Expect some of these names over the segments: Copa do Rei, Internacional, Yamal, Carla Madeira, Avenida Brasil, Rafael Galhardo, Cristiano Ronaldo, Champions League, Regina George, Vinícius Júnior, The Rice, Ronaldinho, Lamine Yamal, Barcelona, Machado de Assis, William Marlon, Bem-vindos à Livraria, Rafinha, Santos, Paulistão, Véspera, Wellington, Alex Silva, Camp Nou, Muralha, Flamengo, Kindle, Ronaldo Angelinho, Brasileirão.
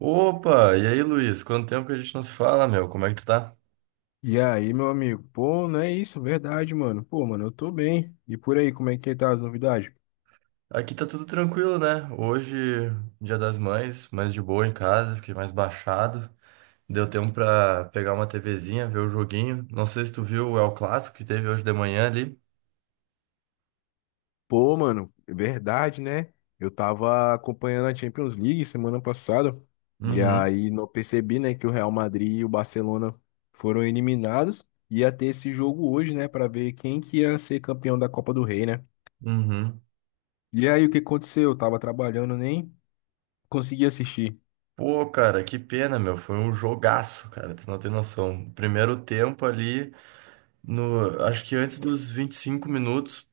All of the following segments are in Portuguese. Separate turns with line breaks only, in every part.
Opa, e aí, Luiz? Quanto tempo que a gente não se fala, meu? Como é que tu tá?
E aí, meu amigo? Pô, não é isso, verdade, mano. Pô, mano, eu tô bem. E por aí, como é que tá as novidades?
Aqui tá tudo tranquilo, né? Hoje, Dia das Mães, mais de boa em casa, fiquei mais baixado. Deu tempo pra pegar uma TVzinha, ver o joguinho. Não sei se tu viu o El Clássico que teve hoje de manhã ali.
Pô, mano, é verdade, né? Eu tava acompanhando a Champions League semana passada e
Uhum,
aí não percebi, né, que o Real Madrid e o Barcelona foram eliminados. Ia ter esse jogo hoje, né, pra ver quem que ia ser campeão da Copa do Rei, né?
uhum.
E aí, o que aconteceu? Eu tava trabalhando, nem consegui assistir.
Pô, cara, que pena, meu. Foi um jogaço, cara. Tu não tem noção. Primeiro tempo ali, no, acho que antes dos 25 minutos.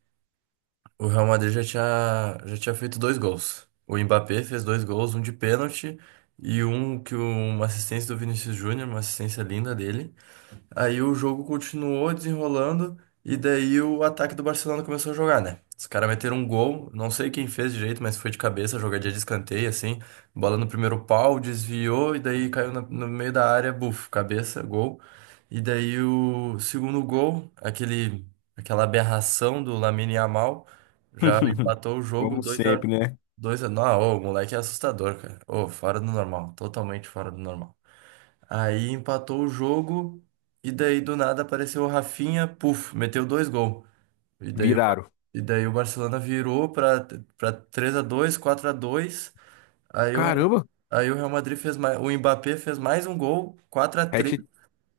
O Real Madrid já tinha feito dois gols. O Mbappé fez dois gols, um de pênalti e uma assistência do Vinícius Júnior, uma assistência linda dele. Aí o jogo continuou desenrolando e daí o ataque do Barcelona começou a jogar, né? Os caras meteram um gol, não sei quem fez direito, mas foi de cabeça, jogadinha de escanteio, assim. Bola no primeiro pau, desviou e daí caiu no meio da área, buf, cabeça, gol. E daí o segundo gol, aquela aberração do Lamine Yamal, já empatou o jogo
Como
dois a
sempre, né?
dois. Não, ô, o moleque é assustador, cara. Ô, fora do normal, totalmente fora do normal. Aí empatou o jogo e daí do nada apareceu o Rafinha, puf, meteu dois gols. E daí o,
Viraram.
e daí o Barcelona virou para 3-2, 4-2. Aí o Real-
Caramba,
Aí o Real Madrid fez mais, o Mbappé fez mais um gol, quatro a
hat,
três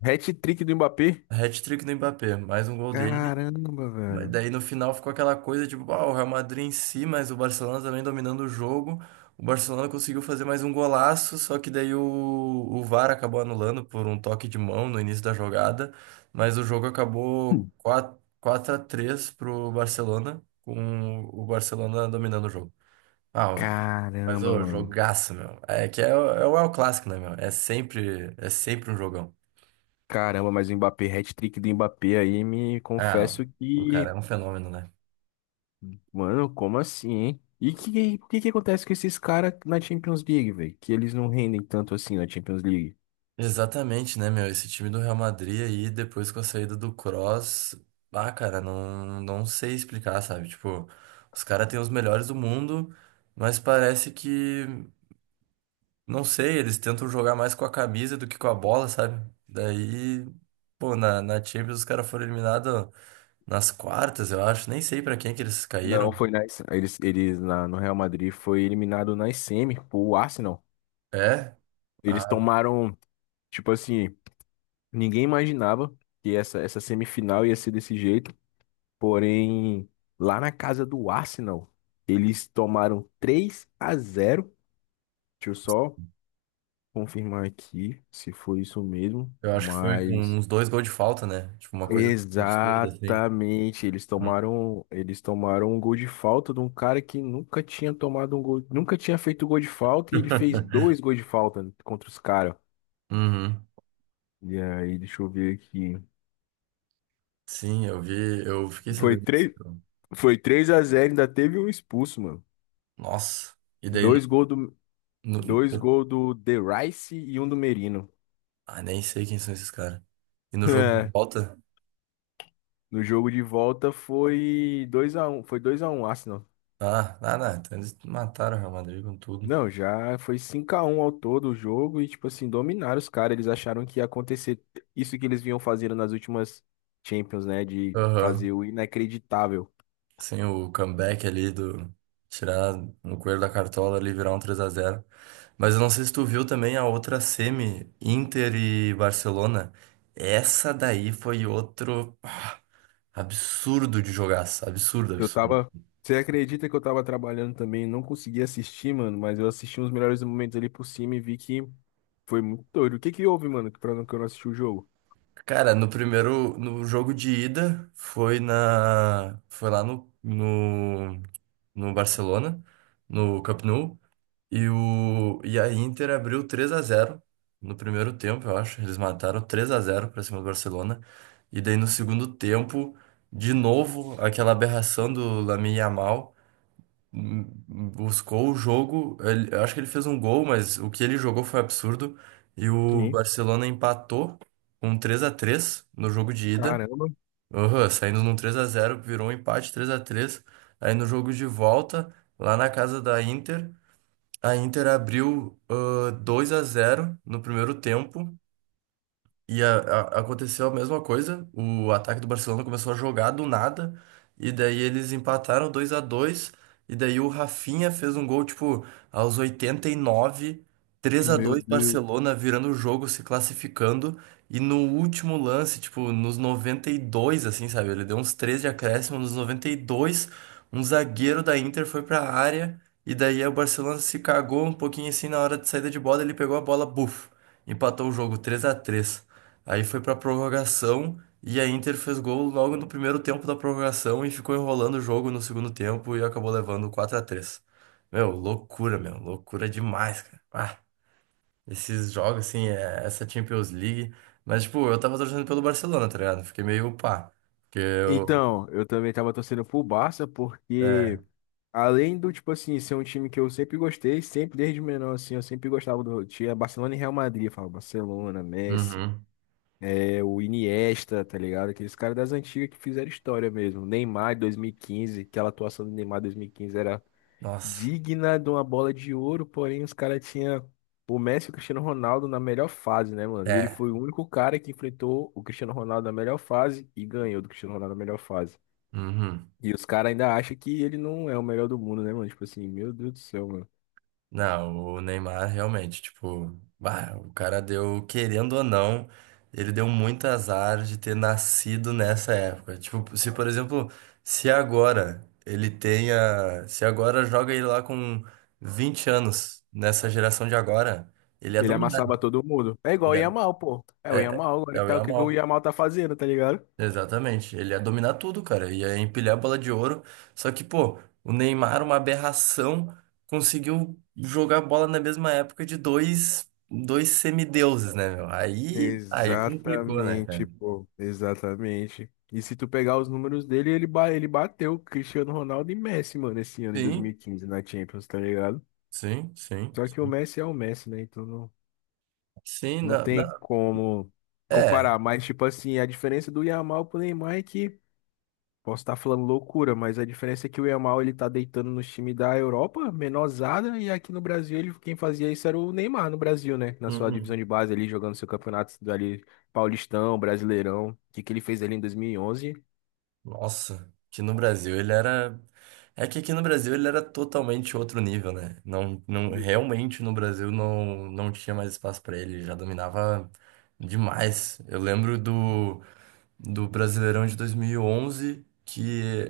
hat-trick do Mbappé.
Hat-trick do Mbappé, mais um gol dele.
Caramba,
Mas
velho.
daí no final ficou aquela coisa tipo, o Real Madrid em si, mas o Barcelona também dominando o jogo. O Barcelona conseguiu fazer mais um golaço, só que daí o VAR acabou anulando por um toque de mão no início da jogada. Mas o jogo acabou
Hum.
4 4-3 pro Barcelona, com o Barcelona dominando o jogo. Ah, mas
Caramba,
o
mano.
jogaço, meu. É que é, é o El Clássico, né, meu? É sempre um jogão.
Caramba, mas o Mbappé, hat-trick do Mbappé aí, me
Ah,
confesso
o
que,
cara é um fenômeno, né?
mano, como assim, hein? O que que acontece com esses caras na Champions League, velho? Que eles não rendem tanto assim na Champions League.
Exatamente, né, meu? Esse time do Real Madrid aí, depois com a saída do Kroos, ah, cara, não, não sei explicar, sabe? Tipo, os caras têm os melhores do mundo, mas parece que, não sei, eles tentam jogar mais com a camisa do que com a bola, sabe? Daí, pô, na Champions os caras foram eliminados nas quartas, eu acho, nem sei pra quem que eles caíram.
Não, eles no Real Madrid foi eliminado na semi pro Arsenal.
É?
Eles
Ah,
tomaram, tipo assim, ninguém imaginava que essa semifinal ia ser desse jeito. Porém, lá na casa do Arsenal, eles tomaram 3-0. Deixa eu só confirmar aqui se foi isso mesmo,
eu acho que foi com
mas
uns dois gols de falta, né? Tipo, uma coisa absurda, assim.
exatamente, eles tomaram um gol de falta de um cara que nunca tinha tomado um gol, nunca tinha feito gol de falta e ele fez dois gols de falta contra os caras.
Uhum.
E aí, deixa eu ver aqui.
Sim, eu vi, eu fiquei
Foi
sabendo disso.
3
então.
foi 3-0. Ainda teve um expulso, mano.
Nossa. E daí
Dois gols do,
no-
Dois
no-
gols do The Rice e um do Merino.
nem sei quem são esses caras. E no jogo de
É.
volta?
No jogo de volta foi 2-1 Arsenal.
Ah, ah, não. Então eles mataram o Real Madrid com tudo.
Não, já foi 5-1 ao todo o jogo e, tipo assim, dominaram os caras. Eles acharam que ia acontecer isso que eles vinham fazendo nas últimas Champions, né? De fazer
Aham.
o inacreditável.
Sim, o comeback ali do. Tirar um coelho da cartola ali e virar um 3-0. Mas eu não sei se tu viu também a outra semi, Inter e Barcelona. Essa daí foi outro absurdo de jogaço. Absurdo,
Eu
absurdo.
tava. Você acredita que eu tava trabalhando também? Não consegui assistir, mano, mas eu assisti uns melhores momentos ali por cima e vi que foi muito doido. O que que houve, mano, que pra não que eu não assisti o jogo?
Cara, no jogo de ida foi foi lá no Barcelona, no Camp Nou, e a Inter abriu 3-0 no primeiro tempo, eu acho, eles mataram 3-0 para cima do Barcelona. E daí no segundo tempo, de novo, aquela aberração do Lamine Yamal buscou o jogo. Eu acho que ele fez um gol, mas o que ele jogou foi absurdo. E o
Sim.
Barcelona empatou com 3-3 no jogo de ida.
Caramba.
Aham, saindo num 3-0 virou um empate 3-3. Aí no jogo de volta, lá na casa da Inter, a Inter abriu 2-0 no primeiro tempo. E aconteceu a mesma coisa. O ataque do Barcelona começou a jogar do nada. E daí eles empataram 2-2. E daí o Rafinha fez um gol, tipo, aos 89, três a
Meu
dois
Deus.
Barcelona virando o jogo, se classificando. E no último lance, tipo, nos 92 assim, sabe? Ele deu uns 3 de acréscimo. Nos 92, um zagueiro da Inter foi pra área. E daí o Barcelona se cagou um pouquinho assim na hora de saída de bola. Ele pegou a bola, buf, empatou o jogo 3-3. Aí foi pra prorrogação e a Inter fez gol logo no primeiro tempo da prorrogação e ficou enrolando o jogo no segundo tempo e acabou levando 4-3. Meu, loucura demais, cara. Ah, esses jogos, assim, essa Champions League. Mas, tipo, eu tava torcendo pelo Barcelona, tá ligado? Fiquei meio pá. Porque eu.
Então, eu também tava torcendo pro Barça, porque
É.
além do, tipo assim, ser um time que eu sempre gostei, sempre desde menor, assim, eu sempre gostava do. Tinha Barcelona e Real Madrid, eu falava Barcelona, Messi,
Uhum.
é, o Iniesta, tá ligado? Aqueles caras das antigas que fizeram história mesmo. Neymar 2015, aquela atuação do Neymar 2015 era
Nossa.
digna de uma bola de ouro, porém os caras tinham o Messi e o Cristiano Ronaldo na melhor fase, né, mano? E ele
É.
foi o único cara que enfrentou o Cristiano Ronaldo na melhor fase e ganhou do Cristiano Ronaldo na melhor fase.
Uhum.
E os caras ainda acham que ele não é o melhor do mundo, né, mano? Tipo assim, meu Deus do céu, mano.
Não, o Neymar realmente, tipo, bah, o cara deu, querendo ou não, ele deu muito azar de ter nascido nessa época. Tipo, se por exemplo, se agora joga ele lá com 20 anos, nessa geração de agora, ele é
Ele
dominado,
amassava todo mundo. É igual o
ele é,
Yamal, pô. É o
é,
Yamal agora
é
que
o
tá, o que que o
Yamal.
Yamal tá fazendo, tá ligado?
Exatamente, ele ia dominar tudo, cara, ia empilhar a bola de ouro. Só que, pô, o Neymar, uma aberração, conseguiu jogar bola na mesma época de dois semideuses, né, meu? Aí complicou, né,
Exatamente,
cara?
pô. Exatamente. E se tu pegar os números dele, ele bateu Cristiano Ronaldo e Messi, mano, esse ano em
Sim,
2015 na Champions, tá ligado?
sim, sim,
Só que o
sim.
Messi é o Messi, né? Então não,
Sim,
não
não,
tem
não.
como
É.
comparar. Mas, tipo assim, a diferença do Yamal pro Neymar é que. Posso estar falando loucura, mas a diferença é que o Yamal ele tá deitando no time da Europa, menorzada, e aqui no Brasil ele, quem fazia isso era o Neymar no Brasil, né? Na sua divisão
Uhum.
de base ali, jogando seu campeonato ali, Paulistão, Brasileirão, o que que ele fez ali em 2011?
Nossa, que no Brasil ele era. É que aqui no Brasil ele era totalmente outro nível, né? Não, não, realmente no Brasil não, não tinha mais espaço pra ele, ele já dominava demais. Eu lembro do Brasileirão de 2011, que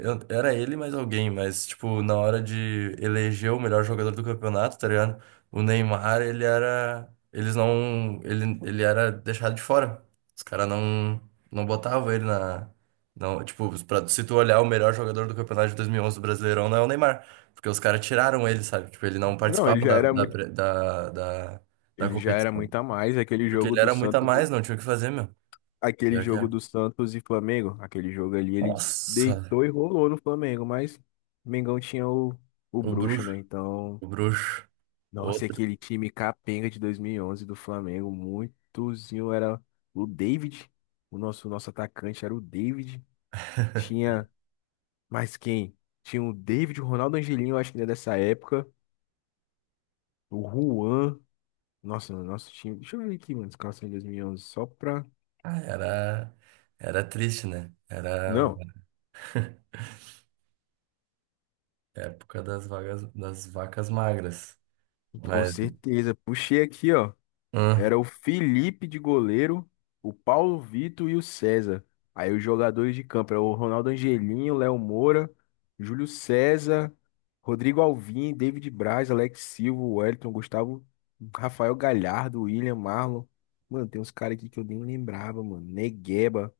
era ele mais alguém, mas, tipo, na hora de eleger o melhor jogador do campeonato, tá ligado? O Neymar, ele era. Eles não. Ele era deixado de fora. Os caras não, não botavam ele na. Não, tipo, se tu olhar o melhor jogador do campeonato de 2011 do Brasileirão, não é o Neymar. Porque os caras tiraram ele, sabe? Tipo, ele não
Não,
participava da, da, pre- da, da, da
ele já era
competição.
muito a mais,
Porque ele era muito a mais, não tinha o que fazer, meu.
Aquele
Pior que
jogo
é.
do Santos e Flamengo, aquele jogo ali ele
Nossa,
deitou e rolou no Flamengo, mas Mengão tinha o
o
bruxo,
bruxo,
né? Então.
o bruxo,
Nossa, e
outro.
aquele time capenga de 2011 do Flamengo, muitozinho era o David, o nosso atacante era o David. Tinha mais quem? Tinha o David, o Ronaldo Angelinho, eu acho que ele é dessa época, o Juan. Nossa, o nosso time. Deixa eu ver aqui, mano, escalação de 2011. Só pra
Ah, era triste, né? Era
Não,
época das vagas, das vacas magras.
com
Mas,
certeza. Puxei aqui, ó.
hum,
Era o Felipe de goleiro, o Paulo Vitor e o César. Aí os jogadores de campo, era o Ronaldo Angelinho, Léo Moura, Júlio César, Rodrigo Alvim, David Braz, Alex Silva, Wellington, Gustavo, Rafael Galhardo, William Marlon. Mano, tem uns caras aqui que eu nem lembrava, mano. Negueba.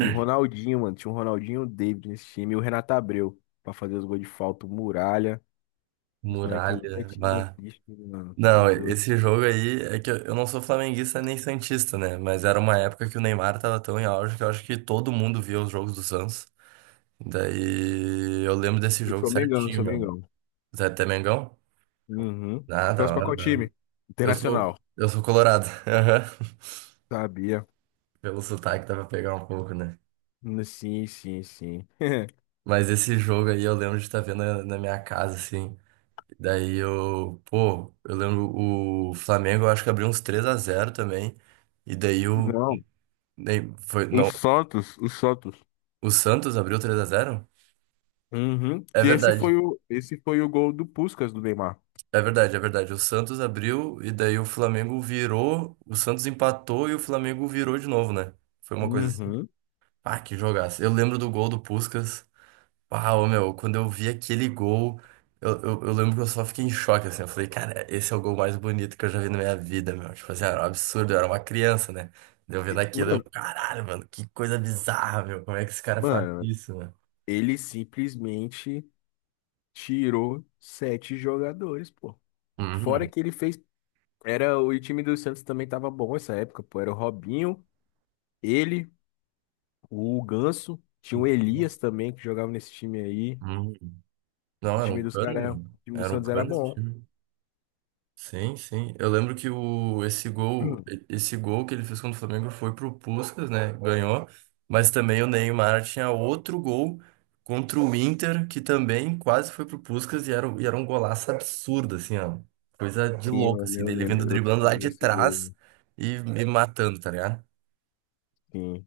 E o Ronaldinho, mano. Tinha o Ronaldinho e o David nesse time. E o Renato Abreu, pra fazer os gols de falta, o Muralha. Os moleques que eu nunca
muralha.
tinha
Bah.
visto, mano. Tá
Não,
doido.
esse jogo aí é que eu não sou flamenguista nem santista, né? Mas era uma época que o Neymar tava tão em auge que eu acho que todo mundo via os jogos do Santos. Daí eu lembro desse
Eu
jogo
sou Mengão, eu
certinho,
sou
meu.
Mengão.
Zé até Mengão?
Uhum.
Ah, da
Torce pra
hora,
qual
da hora.
time?
Eu
Internacional.
sou, eu sou colorado.
Sabia.
Pelo sotaque dá pra pegar um pouco, né?
Sim, sim, sim.
Mas esse jogo aí eu lembro de estar vendo na minha casa, assim. Daí eu, pô, eu lembro o Flamengo, eu acho que abriu uns 3-0 também. E daí o.
Não.
nem- Foi,
O
não,
Santos, o Santos.
o Santos abriu 3-0.
Uhum.
É
Que esse
verdade,
foi o, esse foi o gol do Puskás do Neymar.
é verdade, é verdade. O Santos abriu e daí o Flamengo virou, o Santos empatou e o Flamengo virou de novo, né? Foi uma coisa assim.
Uhum.
Ah, que jogaço. Eu lembro do gol do Puskás. Ah, ô, meu, quando eu vi aquele gol, eu lembro que eu só fiquei em choque, assim. Eu falei, cara, esse é o gol mais bonito que eu já vi na minha vida, meu. Tipo assim, era um absurdo, eu era uma criança, né? Eu vendo
E-
aquilo, eu,
Mano,
caralho, mano, que coisa bizarra, meu. Como é que esse cara faz
mano,
isso, né?
ele simplesmente tirou sete jogadores, pô. Fora
Uhum.
que ele fez. Era, o time do Santos também tava bom essa época, pô. Era o Robinho, ele, o Ganso, tinha o Elias
Nossa.
também que jogava nesse time aí.
Uhum.
O
Não, era
time
um
dos
cano,
caras,
mano.
o time do
Era um
Santos era
cano esse
bom.
time. Sim, sim. Eu lembro esse gol, esse gol que ele fez contra o Flamengo foi pro Puskás, né? Ganhou. Mas também o Neymar tinha outro gol contra o Inter, que também quase foi pro Puskás e era, e era um golaço absurdo, assim, ó. Coisa de
Sim,
louco,
eu,
assim,
eu
dele
lembro,
vindo
eu
driblando lá
lembro
de
desse gol
trás
aí.
e matando, tá ligado?
Sim.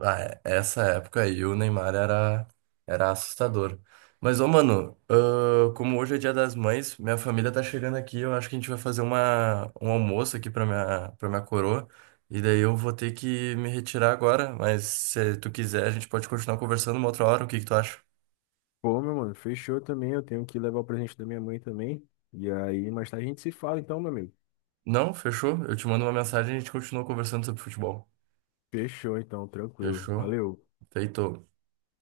Ah, essa época aí o Neymar era, era assustador. Mas, ô, mano, ah, como hoje é Dia das Mães, minha família tá chegando aqui, eu acho que a gente vai fazer um almoço aqui pra minha coroa. E daí eu vou ter que me retirar agora, mas se tu quiser, a gente pode continuar conversando uma outra hora, o que que tu acha?
Pô, meu mano, fechou também. Eu tenho que levar o presente da minha mãe também. E aí, mais tarde a gente se fala então, meu amigo.
Não? Fechou? Eu te mando uma mensagem e a gente continua conversando sobre futebol.
Fechou então, tranquilo.
Fechou?
Valeu.
Feito.